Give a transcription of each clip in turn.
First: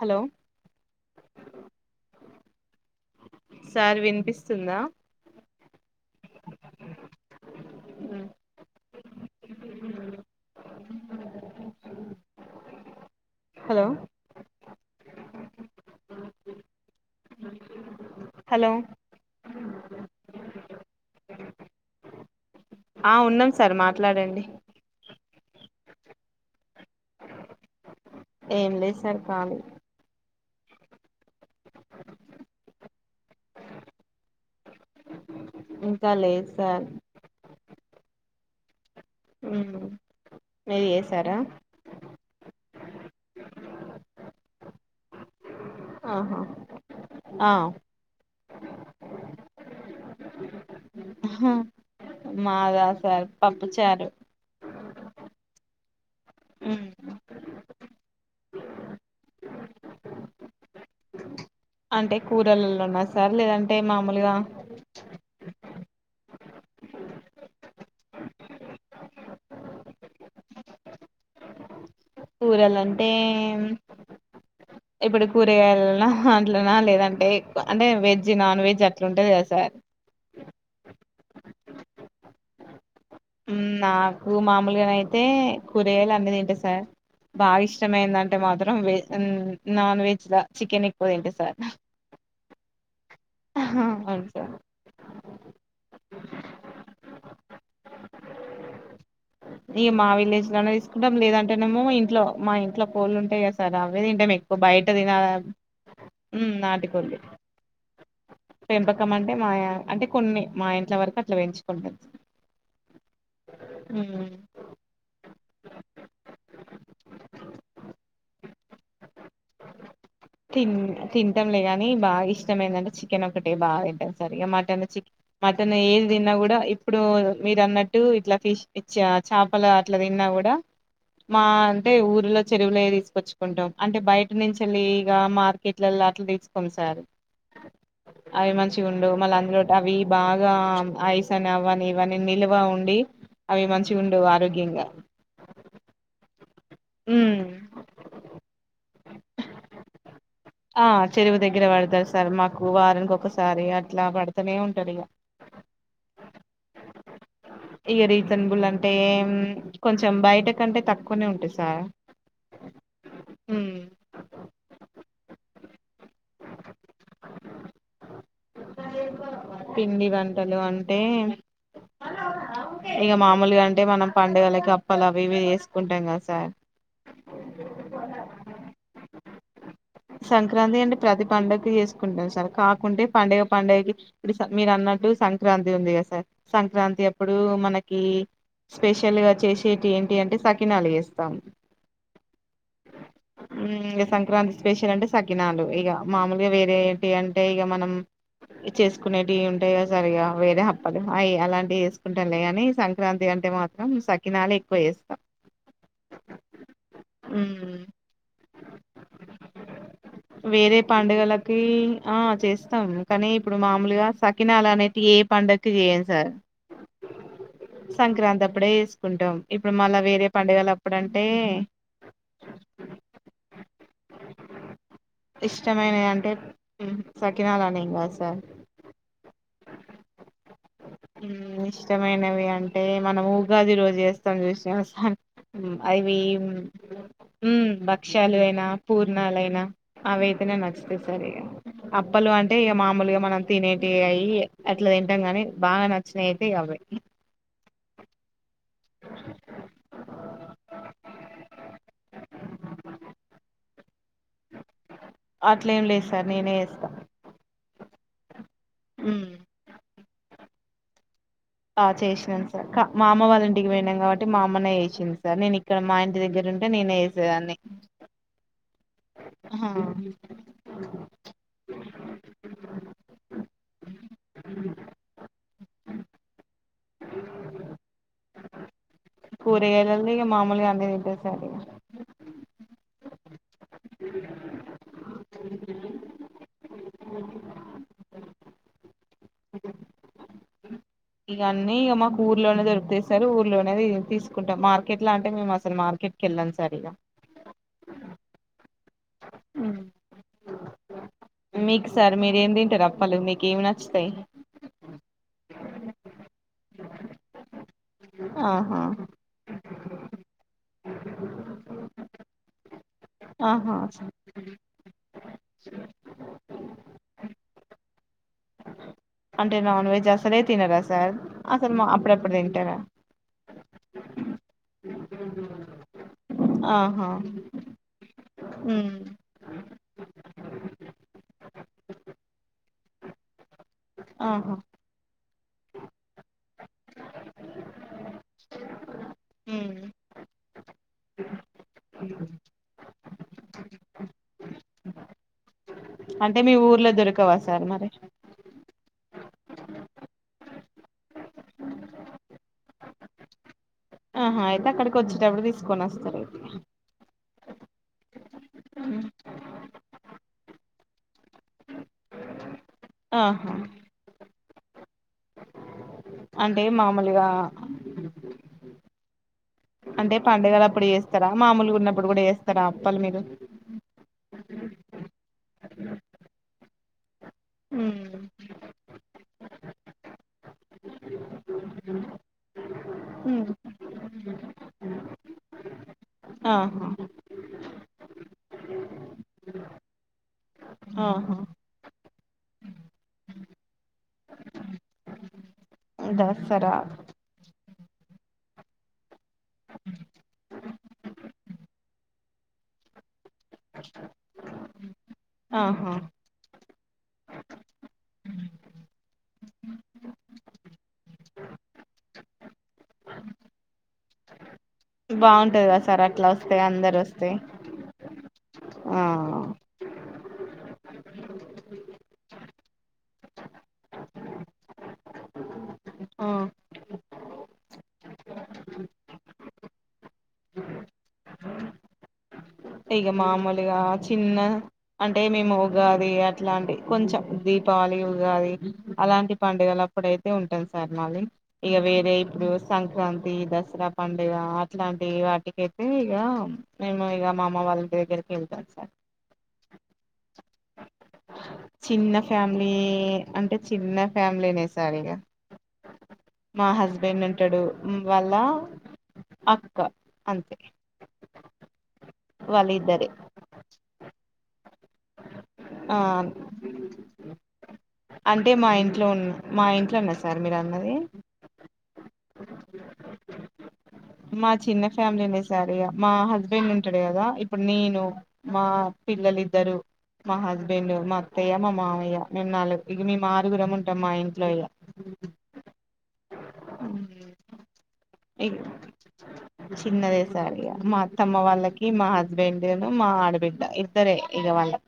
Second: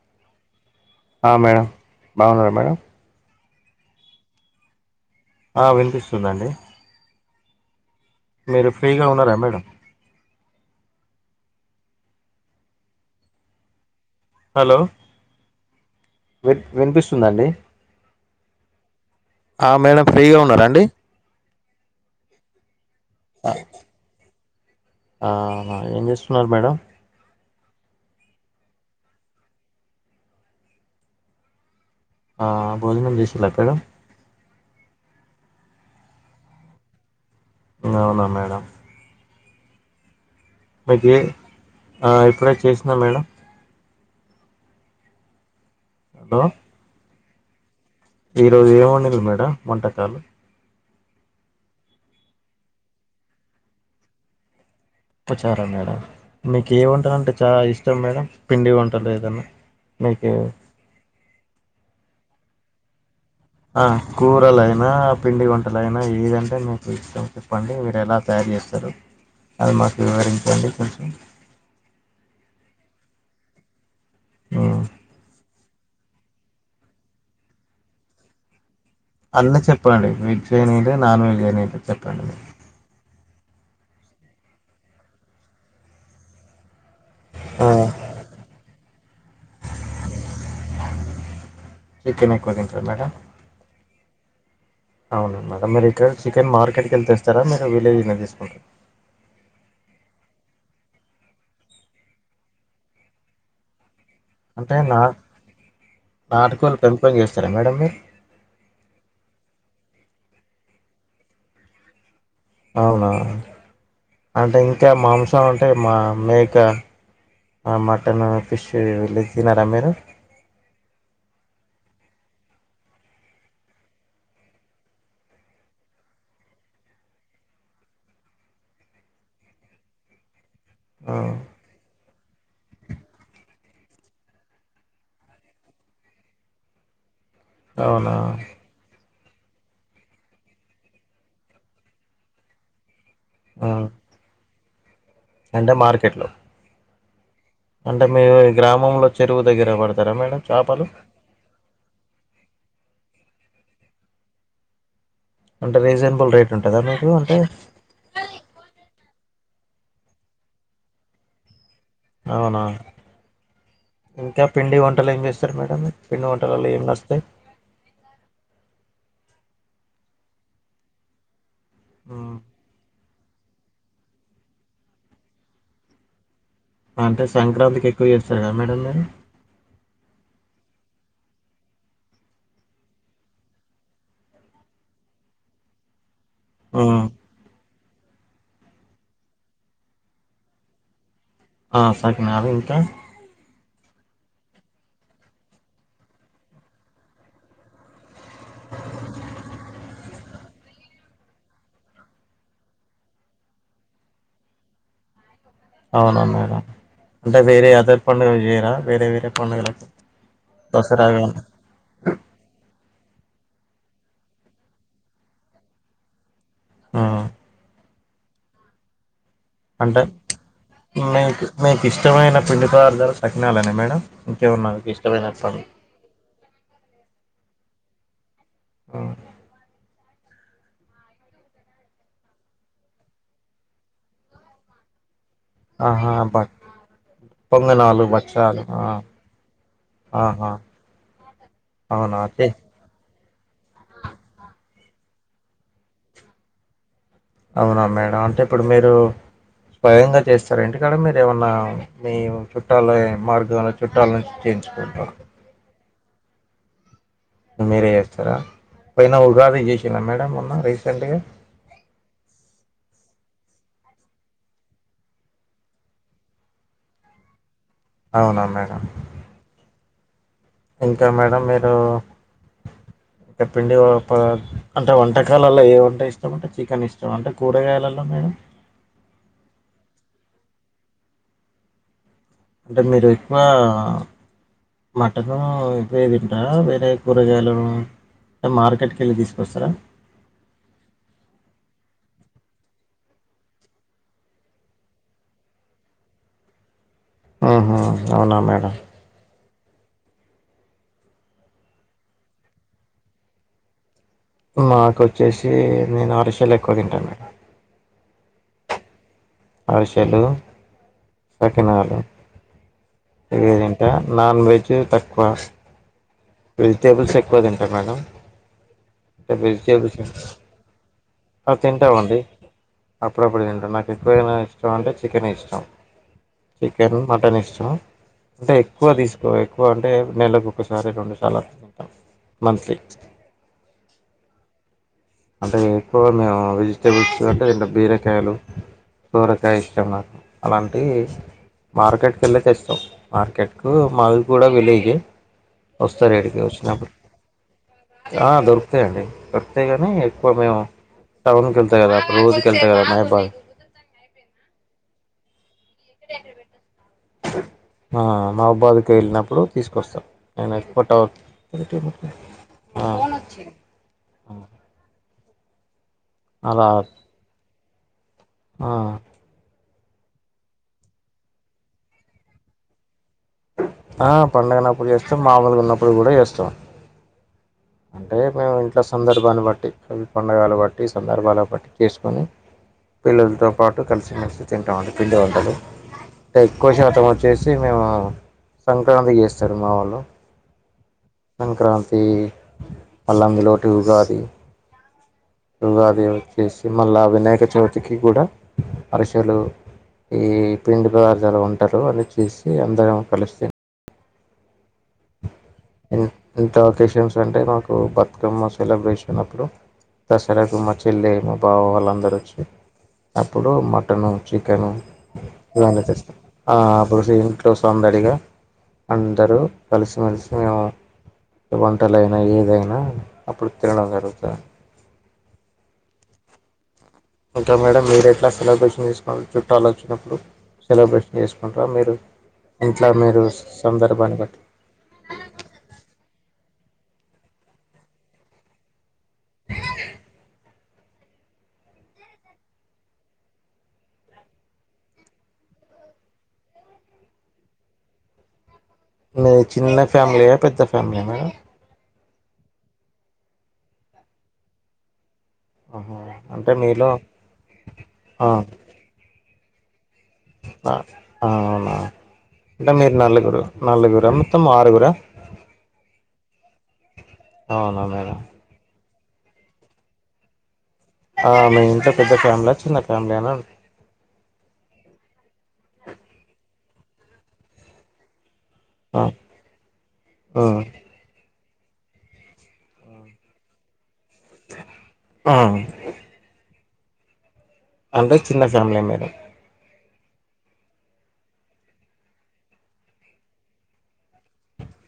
Hello ఆ madam బాగున్నారా madam sir వినిపిస్తుందా ఆ వినిపిస్తుందండి మీరు ఫ్రీగా ఉన్నారా మేడం హలో హలో విన్ వినిపిస్తుందా అండి హలో ఆ మేడం ఫ్రీగా ఉన్నారా అండి ఆ ఉన్నాం సార్ మాట్లాడండి ఆహా ఏం చేస్తున్నారు మేడం ఏం లేదు సార్ కాళీ ఆ భోజనం చేసిన్ల పేడం ఇంకా లేదు సార్ అవునా మేడం మ్ మీరు మీకు ఏ చేసారా ఆ ఇప్పుడే చేసినా మేడం ఆహా ఆ ఈ రోజు ఏం వండిన్లు మేడం వంటకాలు అహ మాదా సార్ పప్పు చారు పప్పుచారా మేడం మీకు మ్మ్ ఏవంటలు అంటే చాలా ఇష్ ఇంకేం మేడం పిండి వంటలు ఏదన్నా మీకి అంటే కూరలల్లన ఆ కూరలయినా పిండి వంటలయినా ఏదంటే మీకు ఇష్టం చెప్పండి మీరు ఎలా తయారు చేస్తారు అది మాకు వివరించండి కొంచం కూరలంటే హ్మ్. ఇప్పుడు కూర్ గే యల్న అంట్లనా లేదంటే అంటే వెజ్ నాన్ వెజ్ అ అన్నీ చెప్పండి వెజ్ అయినిలె నాన్ వెజ్ అయినిలె చెప్పండి నాకు మామూలుగానయితే కూరగాయలు అన్ని తింట సార్ బాగా ఆ ఇష్టమైందంటే మాత్రం వె మ్ నాన్ వెజ్లా చికెన్ ఎక్కువ తింట సార్ చికెన్ ఎక్కువ తింటర మేడం ఆ హా అవును సార్ అవున మేడం మీరీక్కడ చికెన్ మార్కెట్కి వెళ్ళి తేస్తారా మీరు విలేజ్ని తీసుకుంటార ఇగ మా విలేజ్ లోనే తీసుకుంటాం లేదంటేనేమో ఇంట్లో మా ఇంట్లో కోళ్ళు ఉంటాయి కద సార్ అవే తింటం ఎక్కువ అంటే బయట నా తిన ఉమ్ నాటుకోళ్లు నాటు పెంపకం కోళ్ళు చేస్తారా మేడం మీరు పెంపకం అంటే మా అంటే కొన్ని మా ఇంట్ల వరకు అట్లా పెంచుకుంటం అవున అంటే ఇంకా మాంసం అంటే మా మేక అ మటన్ ఫిష్ తినరా మీరు తిన్ తింటంలే గాని బాగా ఇష్ విషం ఎందంటే చికెన్ ఒకటే బాగా తింటాం సార్ ఇగ మటన్ చిక్ మటన్ ఏది తిన్నా కూడా ఇప్పుడు మీరన్నట్టు ఇట్లా ఫిష్ ఇచ్చ చాపలు అట్లా తిన్నా కూడా హ్మ్. మా అంటే ఊరిలో చెరువులేయే తీసుకొచ్చుకుంటాం అంటే బయ నుంచి వెళ్లి ఇగ మార్కెట్లల్ల అట్ల తీసుకొము సార్ అవునా మళ్ళ అందులో టవి బాగా ఐస్ అని అవని ఇవని నిల్వ ఉండి అవి హ్మ్. మంచిగుండవు ఆరోగ్యంగా అంటే మార్కెట్ లో ఉమ్ అంటే మీరు మీ గ్రామంలో చెరువు దగ్గర పడతారా మేడం చాపలు కు వారానికి ఒకసారి అట్లా పడతనే ఉంటారు ఇగ అంటే రీజనబుల్ రేట్ ఉంటుందా మీకు అంటే ఇగ రీజనబుల్ అంటే కొంచెం బయట కంటే తక్కువనే ఉంటాయి సార్ అవునా ఉమ్, ఇంకా పిండి వంటలు ఏం చేస్తరు మేడం పిండి వంటలల్ల ఏం నస్తయి పిండి వంటలు అంటే ఉ ఇగ మామూలుగా అంటే మనం పండగలకి అప్పాలు అవి ఇవి చేసుకుంటాం కదా సార్ అంటే సంక్రాంతికి ఎక్కువ చేస్తారు కదా మేడం మీరు సంక్రాంతి అంటే ప్రతి పండక్కి చేసుకుంటం సార్ కాకుంటే పండుగ పండుగకి ఇప్పుడు మీర్ అన్ న్నట్టు సంక్రాంతి ఉంది కద సార్ హ్మ్. సంక్రాంతి అప్పుడు మనకి స్పెషల్ గా చేసేటివి ఏంటి అంటే సకినాలు చేస్ ఆ సకినాలు ఇంకా ఇంగ సంక్రాంతి స్పెషల్ అంటే సకినాలు ఇగ మామూలుగా వేరే ఏంటి అంటే ఇగ మనం చేసుకునేటివి ఉంటాయి గా సార్ ఇగ వేరే అప్పాలు అయి అలాంటివి ఎసుకుంటాలేగాని సంక్రాంతి అం అంటె మాత్రం సకినాలే ఎక్కువ చేస్తా అవునవునవును అంటే వేరే అదర్ పండుగలు చేయరా వేరే వేరే పండుగలు వేరే పండగలకి ఆ చేస్తాము కానీ ఇప్పుడు మామూలుగా సకినాలు అనేటీయి ఏ పండకి చేయం సార్ ఆ సంక్రాంతి అప్పుడే చేసుకుంటాం ఇప్పుడు మళ్ళ అంటే వేరే పండగలు మీకు మీకు ఇష్టమైన పిండిపదార్థాలు సకినాలేన మేడం ఇంక ఏమైనా మీకు ఇష్టమైన అప్పులు ఇష్టం అయినాయి అంటే సకినాలని ఇంకా సార్ ఆ మ్ ఇష్టమైనవి అంటే మనం ఉగాది రోజు చేస్తాం చూసావా సార్ మ్ ఆహా అవి బ మ్ పొంగనాలు భక్షలు భక్షాలు అయినా ఆ పూర్ణాలయినా అవి ఆహా అయితేనే నచ్చతాయి సరిగా అవునా అప్ప అండి అంటే ఇగ మామలుగా మన తినేటివి అయి అట్లా తింటాం గాని బాగా నచ్చినయి అయితే ఇగ అవే అవునా మేడం అంటే ఇప్పుడు మీరు స్వయంగా చేస్తార ఇంటికాడ మీరు ఏమన్నా మీ చుట్టాల మార్గంలో చుట్టాల నుంచి చేయించుకుంటార అట్లేం లేదు సార్ నేనే చేస్తా మీరే చేస్తారా పోయిన మ్మ్ ఉగాది చేసిర మేడం మొన్న రీసెంట్గా ఆ చేసినం సార్ మా అమ్మ వాళ్ళ ఇంటికి పోయినాం కాబట్టి మా అమ్మనే చేసింది సార్ నేను ఇక్కడ మా ఇంటి దగ్గర ఉంటే నేనే చేసేదని అవునా మేడం హా ఇంకా మేడం మీరు చెప్పిండి అంటే వంటకాలల్లో ఏ వంట ఇష్టామ్ అంటే చికెన్ ఇష్టం అంటే కూరగాయలలో మేడం కూరగాయలలో ఇగ మామూలుగా అన్ని తింటా సార్ అంటే మీరు ఎక్కువ మటను ఇ పో తింటారా వేరే కూరగాయలు మార్కెట్కి వెళ్లి తీసుకస్తార ఇగ అన్నీ ఇగ మాకు ఊర్లోనే దొరుకుతయి సారు ఊర్లోనే తీసుకుంటాం మార్కెట్ లా అంటే మేమ్ అస్సల్ మార్కెట్ ట్కెల్ను సారిగా ఆహా అవునా మేడం మీకు సార్ మీరేం తింటారు అప్పలు మీక ఏమి నచ్చుతాయి నక్ ఓచెసి నేను ఆరుషలు ఎక్కువ తింటా మేడం ఆహా అరిసెలు సకినాలు ఇవ్వె ఆహా తింట నాన్ వెజ్ తక్కువ వెజిటేబుల్స్ ఎక్కువ తింటా మేడం అంటే నాన్ వెజ్ అసలే తినరా సార్ ఆ! అసలు తింటామండి. అప్పుడప్పుడు తింటారా అప్పుడప్పుడు తింటా నాకు ఎక్కువైన ఇష్టం అంటే చికెన్ ఎ ఇష్టం చికెన్ ఆహా మటన్ ఇష్టం అంటే ఎక్కువ ఉమ్ తీసుకో ఎక్కువ అంటే నెలకు ఒకసారి రెండుసార్లు అట్లా మంత్లీ ఆహా అంటే ఎక్కువ మేము వెజిటేబుల్స్ అంటే ఇట్ల బీరకాయలు సొరకై ఉమ్ ఇష్టం నాకు అలాంటి మార్కెట్కి ఏళ్లి తెస్తాం మార్కెట్ కు మాది కూడా విలేజె వస్తారేడికి అంటే మీ వచ్చినప్పుడు ఊర్లో దొరకవా సార్ మరి ఆ దొరుకుతాయండి దొరుకుతాయి ఆ ఎక్కువ మేము టౌన్ కెళ్త కదా అప్పుడు రోడుక ఎళ్తా కదా మహబాద్ ఆహా అయితే అక్కడికి ఓచ్చేటప్పుడు తీసుకొని వస్తాను మా మహబాద్కి వెళ్ళినప్పుడు తీసుకొస్తాను నేను ఎక్కువ టౌన్ బట్ అవర్ ఆహా ఆ అంటే అలా మామూల్గా ఆ అంటే పండగలప్పుడు చేస్తారా మామూల్గున్నప్పుడు కూడా చేస్తారా అప్పల్ మీరు ఆ పండగన్నప్పుడు చేస్తాం మాముూల్గున్నప్పుడు గుడా చేస్తాం అంటే ఉమ్ మేము ఇంట్ల సందర్భాన్ని బట్టి పండగలు బట్టి సందర్భాల బట్ చేస్కొని పిల్లలతో పాటు కల్సి మెల్సి తింటాం అండి పిండి వంటలు. అంటే ఎక్కువ ఆహా శాతం వచ్చేసి మేము సంక్రాంతి చేస్తరు మా వాళ్ళు ఆహా సంక్రాంతీ మళ్ళ అందులోటి ఉగాది ఉగాది వచ్చేసి దసరా మళ్ళా వినాయక చవితికి కూడా అరి టలు ఈ పిండి పదార్థాలు ఉంటరు అవి చేసి అందరం కల్సి ఆహా ఎం ఎంత ఒకేషన్స్ అంటే మాకు బతుకమ్మ సెలబ్రేషన్ అప్పుడు దసరకు మా చెల్లె మా బావ వాళ్లందరూ వచ్చి అప్పుడు మటను చి బాగుంటది కదా సార్ అట్లా వస్తే ఆ అప్పుడు ఇంట్లో సందడిగా అవ్ను కల్సి మెల్సి ఉందామా వంటలైనా ఏదైనా అప్పుడు తినడం జరుగుత ఆ ఇంకా మేడం మీరెట్లా సెలబ్రేషన్ చేస్తా చుట్టాల్ వచ్చినప్పుడు సెలబ్రేషన్ చేసుకుంటార మీరు ఇంట్లో ఇగ మీరు మామూల్గా సందర్భాన్ని చిన్న బట్టి అంటే మేము ఉగాది ఇలాంటి కొంచెం దీపావళి, ఉగాది అలాంటి పండుగలప్పుడయితే ఉంట సార్ మళ్ళీ ఇగ వేరే ఇప్పుడు సంక్రాంతి, దసరా పండుగ అట్లాంటి వాటికై తే ఇగ మేము ఇగ మా అమ్మ వాళ్ళ దగ్గరకి ఎళ్తం సార్ నే చిన్న ఫ్యామిలీయా పెద్ద ఫ్యామిలీయా మేడం చిన్న ఫ్యామిలీ అంటే చిన్న ఫ్యామిలీనే సార్ ఇగ ఆహా అంటే మా మీలో హస్బెండ్ ఉంటడు వాళ్ళా న ఆ అవునా అంటే మీరు వాళ్ళిద్దరే నలుగురు నలుగుర మొత్తం ఆరుగుర ఆ అవునా మేడం. అంటే మా ఇంట్లో ఉన్నర్ సార్ మీరందరు ఆ మీ ఇంత పెద్ద ఫ్యామ్ల చిన్న ఫ్యామిలియా అన్ మా చిన్న ఫ్యామిలీనే సార్ ఇగ మా హస్బెండ్ ఉంటడు గదా ఇప్పుడ్ నేను మా ఆ పిల్లల్ ఇద్దరు, మా ఆ హస్బెండ్, మా అత్తయ్య, మా మామయ్య మేం నలుగ్ ఇగ మేం ఆరుగురం ఉం టం మా ఇంట్లో ఇలా ఆ అంటే చిన్న ఫ్యామిలీయా మీరు చిన్నదే సార్ ఇగ మా అత్తమ్మ వాళ్ళకి మా హస్బెండ్ను మా ఆడబిడ్డ ఇద్దరే ఇగ వాళ్ళక్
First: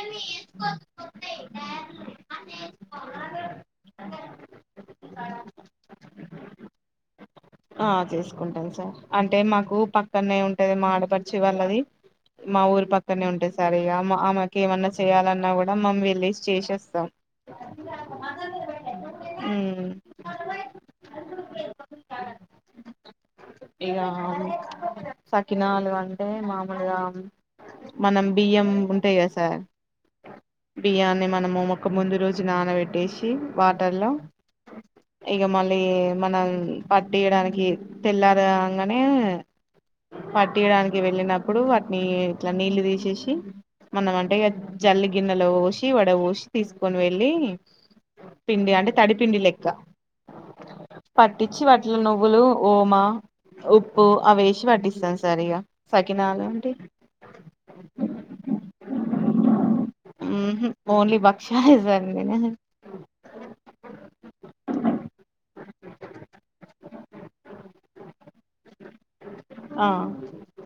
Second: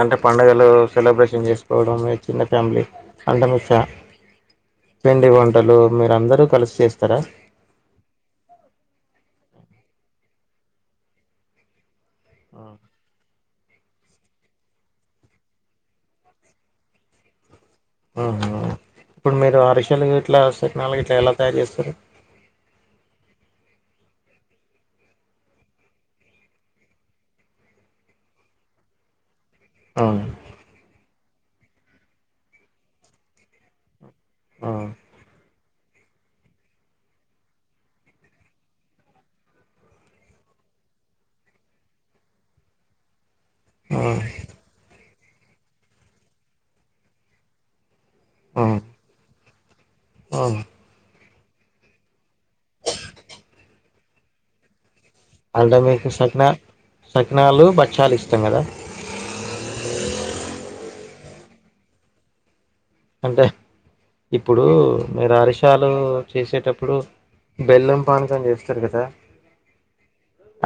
అంటే పండగలు సెలబ్రేషన్ చేసుకోవడం మీ చిన్న ఫ్యామిలీ అంటే మీ ఫ్యా పిండి వంటలు మీరందరు కలిసి చేస్తరా? ఆ చేసుకుంటాం సార్ అంటే మాకు పక్కనే ఉంటది మా ఆడపడుచు వాళ్ళది మా ఆ! ఊరి పక్కనే ఉంటది సార్ ఇగ మా అమ్మకి ఏమన్న చేయాలన్న గుడం మనం వెళ్లేసి చేసేస్తాం. ఇప్పుడు మీరు ఉమ్ అరిషల్ గిట్ల సకినాల్ గిట్ల ఎలా తయారు చేస్తరు? ఇగా సకినాలు అంటే మామూల్గా మనం బియ్యం ఉంటయిగా సార్ అ బియ్యాన్ని మనము మొక్క ముందు రోజు నానబెట్టిసి వాటర్ లొ ఆ ఇగ మల్ ఏ మనం పట్టియడానికి తెల్లారు గంగానే పట్టియడానికి వెళ్ళినప్పుడు వాటిని ఇట్ల నీళ్లు తీసేసి మనం అంటే ఇగ జల్లి గిన్నెలో పోసి వడ పోసి తీసుకొని వెళ్ళి పిండి అంటే తడిపిండి లెక్క అ పట్టిచ్చి వాటిలో నువ్వులు ఓమా ఉప్పు అవేసి పట్టిస్తా అంట మీకు సకినా సకినాలు బచ్చాలు ఇష్టం కదా ఊహు ఓన్లీ బక్షాలు [unintelligible] అంటే ఇప్పుడు మీరు అరిషాలు చేసేటప్పుడు బెల్లం పానకం చేస్తరు కదా ఆ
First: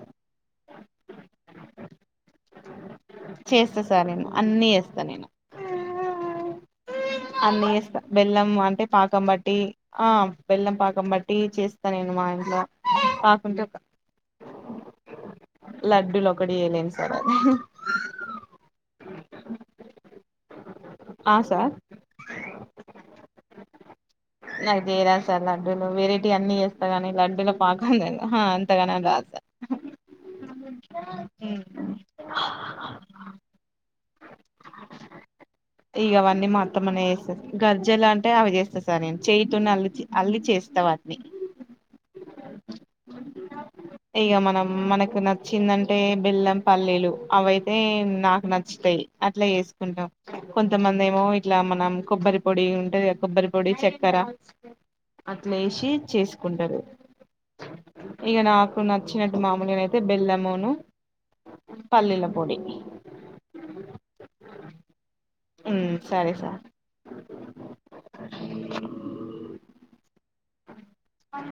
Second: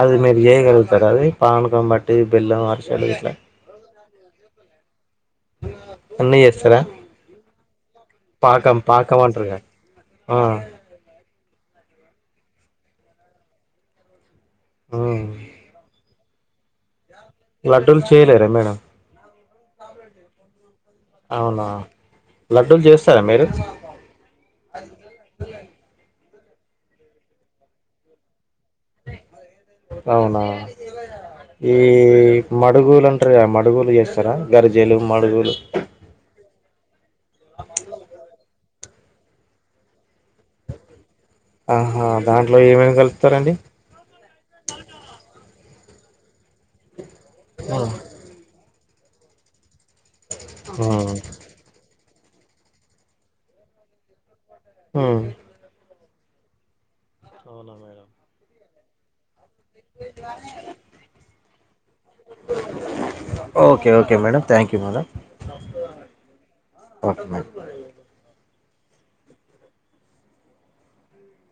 అది మీరు చేయగలుగుత తరది పానకం బట్టి బెల్లం అరిసెలు గిట్ల చేస్తా సార్ నేను అన్నీ చేస్తా నేను అన్నీ చేస్తారా అన్నీ చేస్తా బెల్లం అంటే పాకం బట్టి ఆ బెల్లం పాకం బట్టి టీ చేస్తా నేను మా ఇంట్లో కాకుంటే ఒక మ్ లడ్డులోకటి చేయలేను సార్ అది లడ్డూలు చేయలేరా మేడం ఆ అవునా సార్ లడ్డూలు చేస్తారా మీరు నాకు చేయ రాదు సార్ లడ్డూలు వెరెటీ అన్ని చేస్తా గానీ లడ్డూల పాకం దను హ అంతగనం రాద్ సార్ అవునా ఈ మడుగులు అంటారు గా మడుగులు చేస్తారా గరిజేలు మడుగులు ఇగవన్నీ మా అత్తమ్మనే చేస్తది గర్జలు అంటే అవి చేస్తా సార్ నేను చేయతోనే అల్ అల్లి చేస్ స్త వాటిని ఆహా దాంట్లో ఏమేమి కల్పుతారండీ ఇగ మనం మనకు నచ్చిందంటే బెల్లం పల్లీలు అవయితే ఆ నాకు నచ్చుతాయి అట్లా జేసుకుంటాం కొంతమంది ఏమో ఇట్లా మనం కొబ్బరి పొడి ఉంటది కదా కొబ్బరి పొడి చక్కెర ఉమ్ అట్లేసి చేసుకుంటారు అవునా మేడం ఇగ నాకు నచ్చిన మామూలుగానైతే బెల్లమూను పల్లీల పొడి okay okay madam thank you madam ఉమ్ సరే సార్ ఒకే మేడం